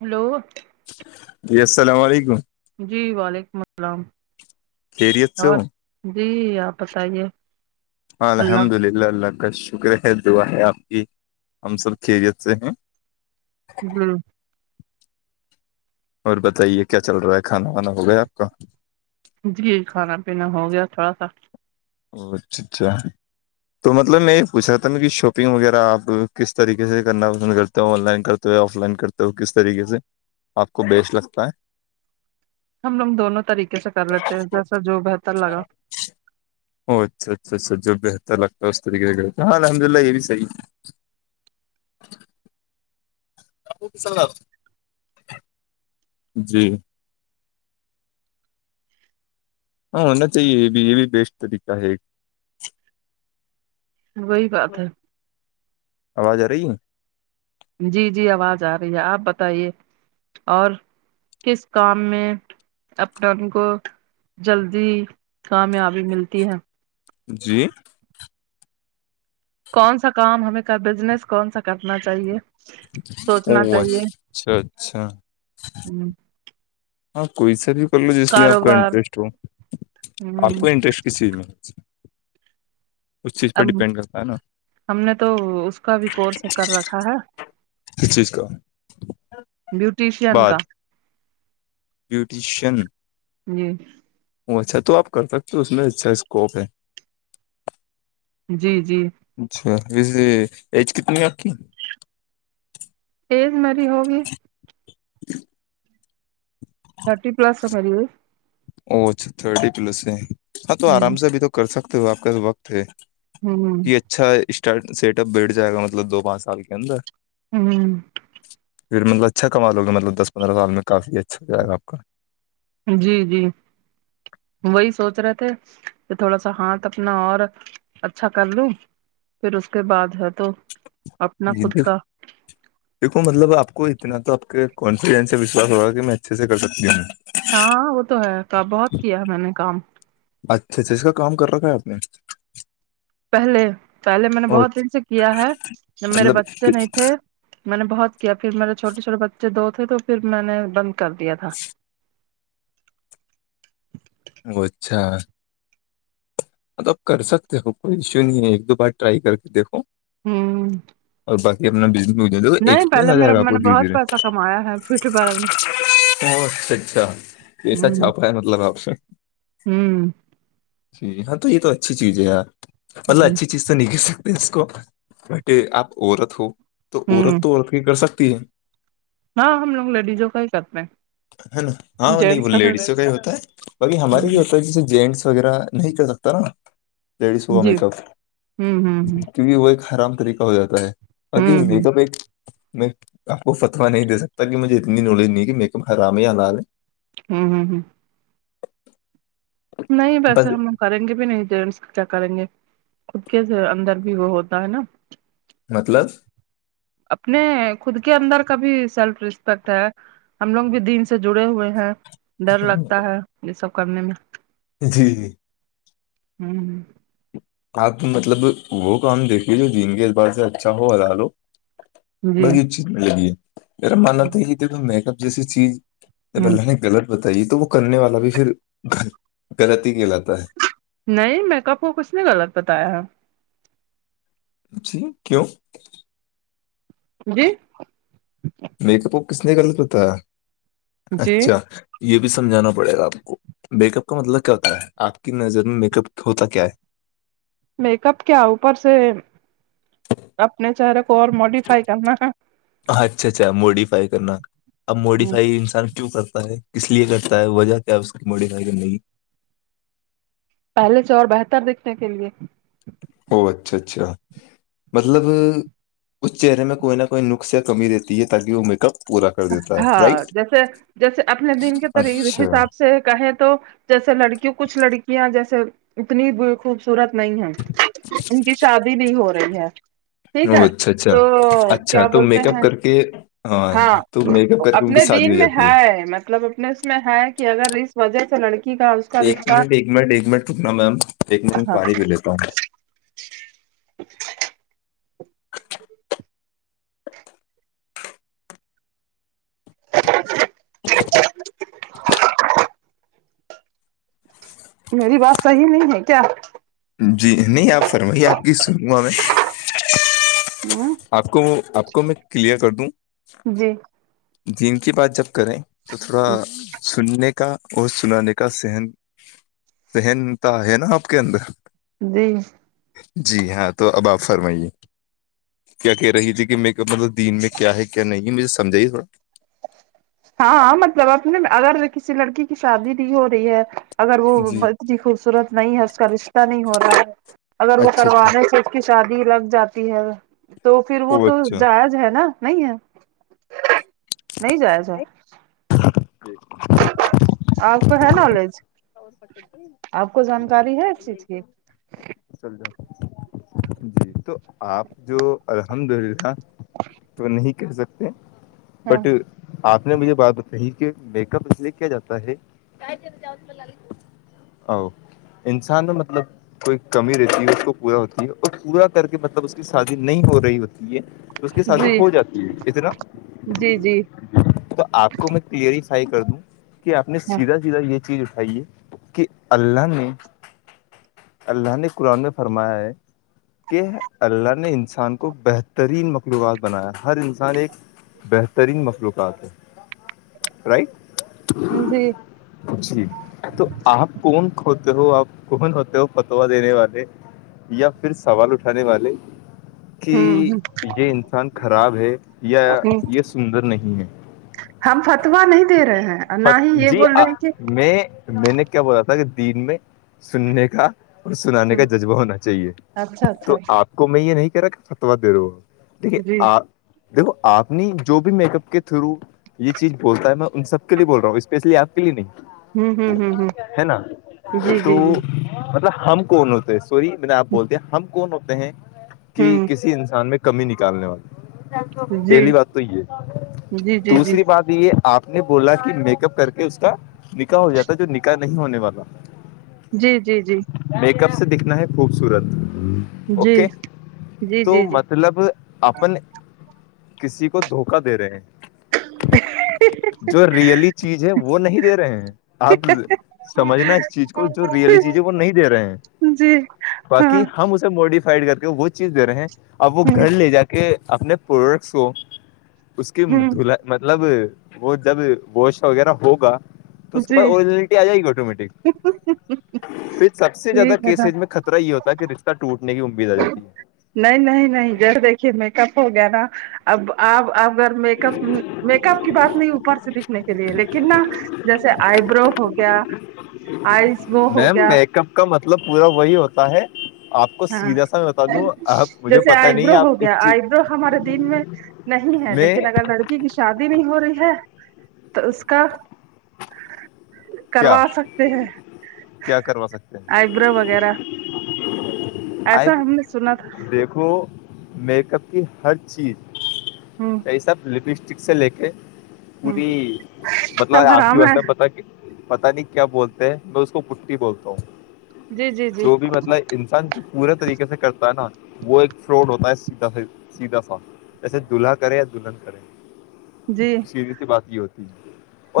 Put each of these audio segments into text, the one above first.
hello جی السلام علیکم جی وعلیکم السلام خیریت سے اور ہوں جی آپ بتائیے اللہ اللہ اللہ کا شکر ہے دعا ہے آپ کی ہم سب خیریت سے ہیں جی اور بتائیے کیا چل رہا ہے کھانا وانا ہو گیا ہے آپ کا جی کھانا پینا ہو گیا تھوڑا سا او اچھا اچھا تو مطلب میں یہ پوچھ ساتا تھا کہ شاپنگ وغیرہ آپ کس طریقے سے کرنا پسند کرتے آن لائن کرتے ہو آف لائن کرتے ہو کس طریقے سے آپ کو بیسٹ لگتا ہے ہم لوگ دونوں طریقے سے کر لیتے ہیں جیسا جو بہتر لگا او اچھا اچھا اچھا جو بہتر لگتا ہے اس طریقے سےتے ہیں ہاں الحمد للہ یہ بھی صحی ہے ربو کسنگ جی ہاں ہونا چاہیے یہ بھی یہ بھی بیسٹ طریقہ ہے ایک وہی بات ہے آواز آ رہی جی جی آواز آ رہی ہے آپ بتائیے اور کس کام میں اپنا ان کو جلدی کامیابی ملتی ہے جی کون سا کام ہمیں کا بزنس کون سا کرنا چاہیے او سوچنا چاہیے اچھا اچھا ہ آپ کوئی سا بھی کر لو جس میں آپ کا کاروبار انٹرسٹ ہو ہ آپ کو انٹرسٹ کس چیز میں اس چیز پہ اب ڈیپینڈ کرتا ہے نا ہم نے تو اس کا بھی کورس کر رکھا ہے اس چیز کا بیوٹیشین کا بیوٹیشن جی وہ اچھا تو آپ کر سکتے ہو اس میں اچھا اسکوپ ہے جی جی اچھا ویسے ایج کتنی ہے آپ کی تز مری ہوگی تھرٹی پلس ر پیریے او اچھا تھرٹی پلس ہے ہاں تو ایج آرام سے اب تو کر سکتے ہو آپ کا وقت ہے ہوں ہ یہ اچھا اسٹار سیٹ اپ بیٹھ جائے گا مطلب دو پانچ سال کے اندر ہوں پھر مطلبچھام لوے مطلبس پندرہ سال میں کافی اچھا جائے گا آ کا جی جی وہی سوچ رہے تھے کہ تھوڑا سا ہاتھ اپنا اور اچھا کر لوں پھر اس کے بعد ہے تو اپنا خود جدو کا دیکو مطلب آپ کو اتنا تو آپ کے کانفیڈینس سے وشواس ہوگا کہ میں اچھے سے کر سکتی ہوں ہاں وہ تو ہے کا بہت کیا میں نے کام اچھا اچھا اس کا کام کر رکھا ہے آپ نے پہلے پہلے میں نے اور بہت دن سے کیا ہے جب میرے مطلب بچے نہیں تھے میں نے بہت کیا پھر میرے چھوٹے چھوٹے بچے دو تھے تو پھر میں نے بند کر دیا تھا اچھا مطل اب کر سکتے ہو کوئی ایشو نہیں ہے ایک دو بار ٹرائی کر کے دیکھو ہ اور باقی اپنا بز نہیں ایکسپرینس پہلے آ میرا جائے باپ میں نے در بہت دھیرے پیسہ کمایا ہے فیوٹی پارلر ا اچھا اچھا کیسا چھاپا ہے مطلب آپ سے ہوں جی ہاں تو یہ تو اچھی چیز ہے ار ہ مطلب ہ اچھی چیز تو تو نہیںکل سکتے اس کو ب کہ آپ عورت ہو تو عورت ہوں تو عورت کی کر سکتی ہے ہاں ہم لوگ لیڈیزوں کا ہی کرتے ہیں نا ہاں جینٹس تو لیڈیسوں کا ہی ہوتا ہے باقی ہمارے بھی ہوتا ہے جیسے جینٹس وغیرہ نہیں کر سکتا نا لیڈیز ہوا جی میک اپ ہوں ہوں کیکہ وہ ایک آرام طریقہ ہو جاتا ہے ہ بقی ہوں ہ میک اپ ایک میں آپ کو فتوا نہیں دے سکتا کہ مجھے اتنی نالج نہیں کہ میرے حرام ہے لال ہے ہوں ہوں ہوں نہیں بس ہم کریں گے بھی نہیںس کیا کریں گے خود کے اندر بھی وہ ہوتا ہے نا مطلب اپنے خود کے اندر کا بھی سیلف رسپیکٹ ہے ہم لوگ بھی دن سے جڑے ہوئے ہیں ڈر لگتا ہے یہ سب کرنے میں جی جی ہوں آپ مطلب وہ کام دیکھیے جو دین کے اعتبار سے اچھا ہو حزال ہو جی باقی ا چیز ملے گی ہے میرا ماننا تھا یہ کہ تو میک اپ جیسی چیز جب ہ اللہ نے غلط بتائیے تو وہ کرنے والا بھی پھر غلط ہی کہلاتا ہے نہیں میں کپ کو کچھ نہیں غلط بتایا ہے جی کیوں جی میک اپ کس نے غلط ہوتا ہے جی اچھا یہ بھی سمجھانا پڑے گا آپ کو میک اپ کا مطلب کیا ہوتا ہے آپ کی نظر میں میک اپ ہوتا کیا ہے میک اپ کیا اوپر سے اپنے چہرے کو اور موڈیفائی کرنا ہے اچھا اچھا موڈیفائی کرنا اب موڈیفائی انسان کیوں کرتا ہے اس لیے کرتا ہے وجہ کیا اک موڈیف ہے کہ نہیں پہلے سے اور بہتر دیکھنے کے لیے او اچھا اچھا مطلب اس چہرے میں کوئی نہ کوئی نک یا کمی رہتی ہے تاکہ وہ میک اپ پورا کر دیتا ہے ہاں رائٹ جیسے جیسے اپنے دن کےری اچھا حساب سے کہیں تو جیسے لڑکی کچھ لڑکیاں جیسے اتنی خوبصورت نہیں ہے ان کی شادی بھی ہو رہی ہے ٹھیک او ہے اچھا تو کیا بولتے ہیں کہ ہاں اپنے دین میں جاتی ہے مطلب میں ہے کہ اگر اس وجہ سے لڑکی کا اس کا ایک رشتہ منٹ ایک منٹ ایک منٹ رکنا میم ایک منٹ میں ہاں پانی پی لیتا ہوں [inaudible] [inaudible] میری بات صحیح نہیں ہے کیا جی نہیں آپ فرمائیے آپ کی سنوں گا میں ہ آپ کو وہ آپ کو میں کلیئر کر دوں جی جین کی بات جب کریں تو تھوڑا سننے کا اور سنانے کا سہن سہنتا ہے نا آپ کے اندر جی جی ہاں تو اب آپ فرمائیے کیا کہہ رہی تھی کہ میں مطلب دین میں کیا ہے کیا نہیں ہے مجھے سجھا ہی تھوڑا ہاں مطلب اپ نے اگر کسی لڑکی کی شادی نہیں ہو رہی ہے اگر وہ جی اتنی خوبصورت نہیں ہے اس کا رشتہ نہیں ہو رہا ہے اگر وہ اچھا اچھا کروانے سے اس کی شادی لگ جاتی ہے تو پھر وہ او تو اچھا جائز ہے نا نہیں ہے نہیں جائے سے جی [unintelligible] آپ کو ہے نالج آپ کو جانکاری ہے اس چیز کی چل جا جی تو آپ جو الحمد للہ [unintelligible] تو نہیں کہہ سکتے ہاں بٹ [unintelligible] آپ نے مجھے بات بتائی کہ میک اپ اس لیے کیا جاتا ہے گ ت رہا جات ملہ او انسان مطلب کوئی کمی رہتی ہے اس کو پورا ہوتی ہے اور پورا کر کے مطلب اس کی شادی نہیں ہو رہی ہوتی ہے تو اس کی شادی جی ہو جاتی ہے اتنا جی جی تو آپ کو میں کلیریفائی کر دوں کہ آپ نے ہاں سیدھا سیدھا یہ چیز اٹھائی ہے کہ اللہ نے اللہ نے قرآن میں فرمایا ہے کہ اللہ نے انسان کو بہترین مخلوبات بنایا ہر انسان ایک بہترین مخلوقات ہے رائٹ ہ جی پوچی تو آپ کون ہوتے ہو آپ کون ہوتے ہو فتوا دینے والے یا پھر سوال اٹھانے والے کہ ہوں یہ انسان خراب ہے یا ہ یہ سندر نہیں ہے ہم فتوا نہیں دے رہے ہیں اور ہے نہ ہی یہ جی بول رہے ہیں کہ میں میں نے کیا بولا تھا کہ دین میں سننے کا اور سنانے کا جذبہ ہونا چاہیے اچھا اچھا تو اچھا آپ کو میں یہ نہیں کر رہا کہ فتوہ دے رہا ہ دیکھیے جی آپ دیکھو آپ نے جو بھی میک اپ کے تھرو یہ چیز بولتا ہے میں ان سب کے لیے بول رہا ہوں اسپیشلی آپ ہوں نہیں ہوں ہوں ہے نا ہ جی تو جی جی مطلب ہم کون ہوتے ہیں سوری میں آپ بولتے ہیں ہم کون ہوتے ہیں کہ ہوں کسی انسان میں کمی نکالنے والی جی پہلی بات تو یہ ہے جی جی جی دوسری بات یہ آپ نے بولا کہ میک اپ کر کے اس کا نکح ہو جاتا جو نکاح نہیں ہونے والا جی جی جی میک اپ سے دکھنا ہے خوبصورت جی اوکے جی جی تو جی م فلب اپن کسی کو دھوکا دے رہے ہیں ا [unintelligible] جو ریئلی چیز ہے وہ نہیں دے رہے ہیں اب سمجھنا اس چیز کو جو ریئلی چیز ہے وہ نہیں دے رہے ہیں جی باقی ہاں ہم اسے موڈیفائڈ کر کے وہ چیز دے رہے ہیں اب وہ ہ گھر لے جا کے کہ اپنے پرکس کو اس کی ہ دلا مطلب وہ جب گوش وغیرہ ہوگا تو اس کے جی پاسجینلٹی آ جائے گی آٹومیٹک پھر سب سے زیادہ ٹھیک ہے نا کیسز میں خطرہ ہی ہوتا رشتہ ٹوٹنے کی امید آ جاتی ہے نہیں نہیں نہیں جر دیکھیے میک اپ ہو گیا نا اب آپ اب ا میک اپ میک اپ کی بات نہیں اوپر سے دکھنے کے لیے لیکن نہ جیسے آئیبرو ہو گیا آئز وہ ہو میم گیا میک اپ کا مطلب پورا وہی ہوتا ہے آپ کو ہاں سیدھا سا میں بتا دوں آپ مجھے جیسے پتا نہیں آئیبرو آپ ہو اس گیا چیز آئیبرو ہمارے دن میں نہیں ہے میں لیکن اگر لڑک کی شادی نہیں ہو رہی ہے تو اس کا کیا کروا سکتے ہیں کیا کروا سکتے ہیں آئیبرو وغیرہ آئی ایسا ہم نے سنا تھا دیکھو میک اپ کی ہر چیز ہوں سب لپسٹک سے لے کے ہوں پوری مطلب سب آپ کی حرام ہے وسا مطلب پتا نہیں کیا بولتے ہیں میں اس کو پٹٹی بولتا ہوں جی جی جی جو بھی مطلب انسان جو پورے طریقے سے کرتا ہے نا وہ ایک فراڈ ہوتا ہے سیدھا سے سیدھا سا جیے دلہاے یالہن کرے جی چیزیں سے بات یہ ہوتی ہے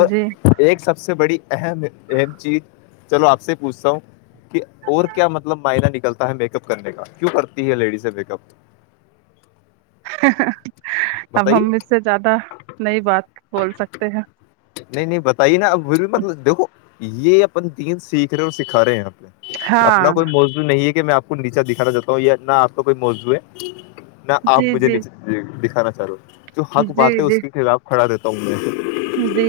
اور جی ایک سب سے بڑی چیز چلو آپ سے پوچھتا ہوں کہ اور کیا مطلب معائنا نکلتا ہے میک اپ کرنے کا کیوں کرتی ہے لیڈیز ہے میک اپ اب بتائیے ہم اس سے زیادہ نئی بات بول سکتے ہیں نہیں نہیں بتائیے نا اب پھر بھی مطلب دیکھو یہ اپن دین سیکھ رہے ہیں اور سکھا رہے ہیں اپنے اپنا ہاں کوئی موضوع نہیں ہے کہ میں آپ کو نیچا دکھانا چاہتا ہوں یانا آپ کا کوئی موضوع ہے نہ آپ جی مجھے جی نیچے دکھانا چاہ رہے ہو جو حق جی بات ہے اس جی کے خلاف کھڑا دیتا ہوں میں جی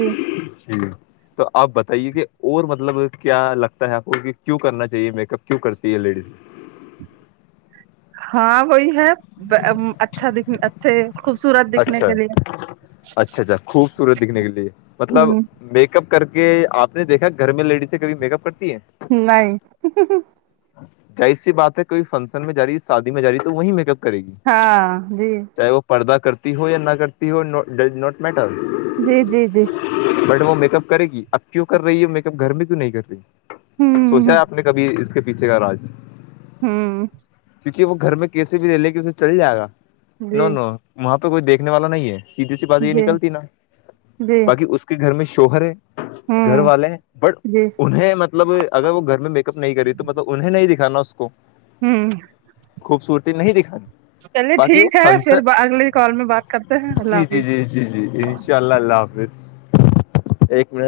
یکا تو آپ بتائیے کہ اور مطلب کیا لگتا ہے آپ کو کہ کیوں کرنا چاہیے میک اپ کیوں کرتی ہے لیڈیز ہاں وہی ہے اچھا دکھ اچھے خوبصورت دکھنے اچھا کے لیے اچھا اچھا خوبصورت دکھنے کے لیے مطلب ہ میک اپ کر کے آپ نے دیکھا گھر میں لیڈیزیں کبھی میک اپ کرتی ہیں نہیں جاہیز سی بات ہے کوئی فنکشن میں جا رہی ہے شادی میں جا رہی ہے تو وہی میک اپ کرے گی ہاں جی چاہے وہ پردہ کرتی ہو یا نہ کرتی ہو ڈز ناٹ میٹر جی جی جی بٹ وہ میک اپ کرے گی اب کیوں کر رہی ہے میک اپ گھر میں کیوں نہیں کر رہی سوچا ہوں ہے آپ نے کبھی اس کے پیچھے کا راج ہاں کیکہ وہ گھر میں کیسے بھی رہے لے کے اسے چل جائے گا نو جی نو وہاں پہ کوئی دیکھنے والا نہیں ہے سیدھھی سی بات یہ جی نکلتی نا جی باقی اس کے گھر میں شوہر ہے گھر ہوں والے ہیں بٹ جی انہیں مطلب مطلب اگر وہ گھر میں میک اپ نہیں کری تو مطلب انہیں نہیں دکھانا اس کو ہوں خوبصورتی نہیں دکھانی چلیے باقی وہ ٹھیک ہے فن پھر اگلی کال میں بات کرتے ہیں جی اللہ جی حافظ جی جی جی جی انشاء اللہ اللہ اللہ حافظ ایک منٹ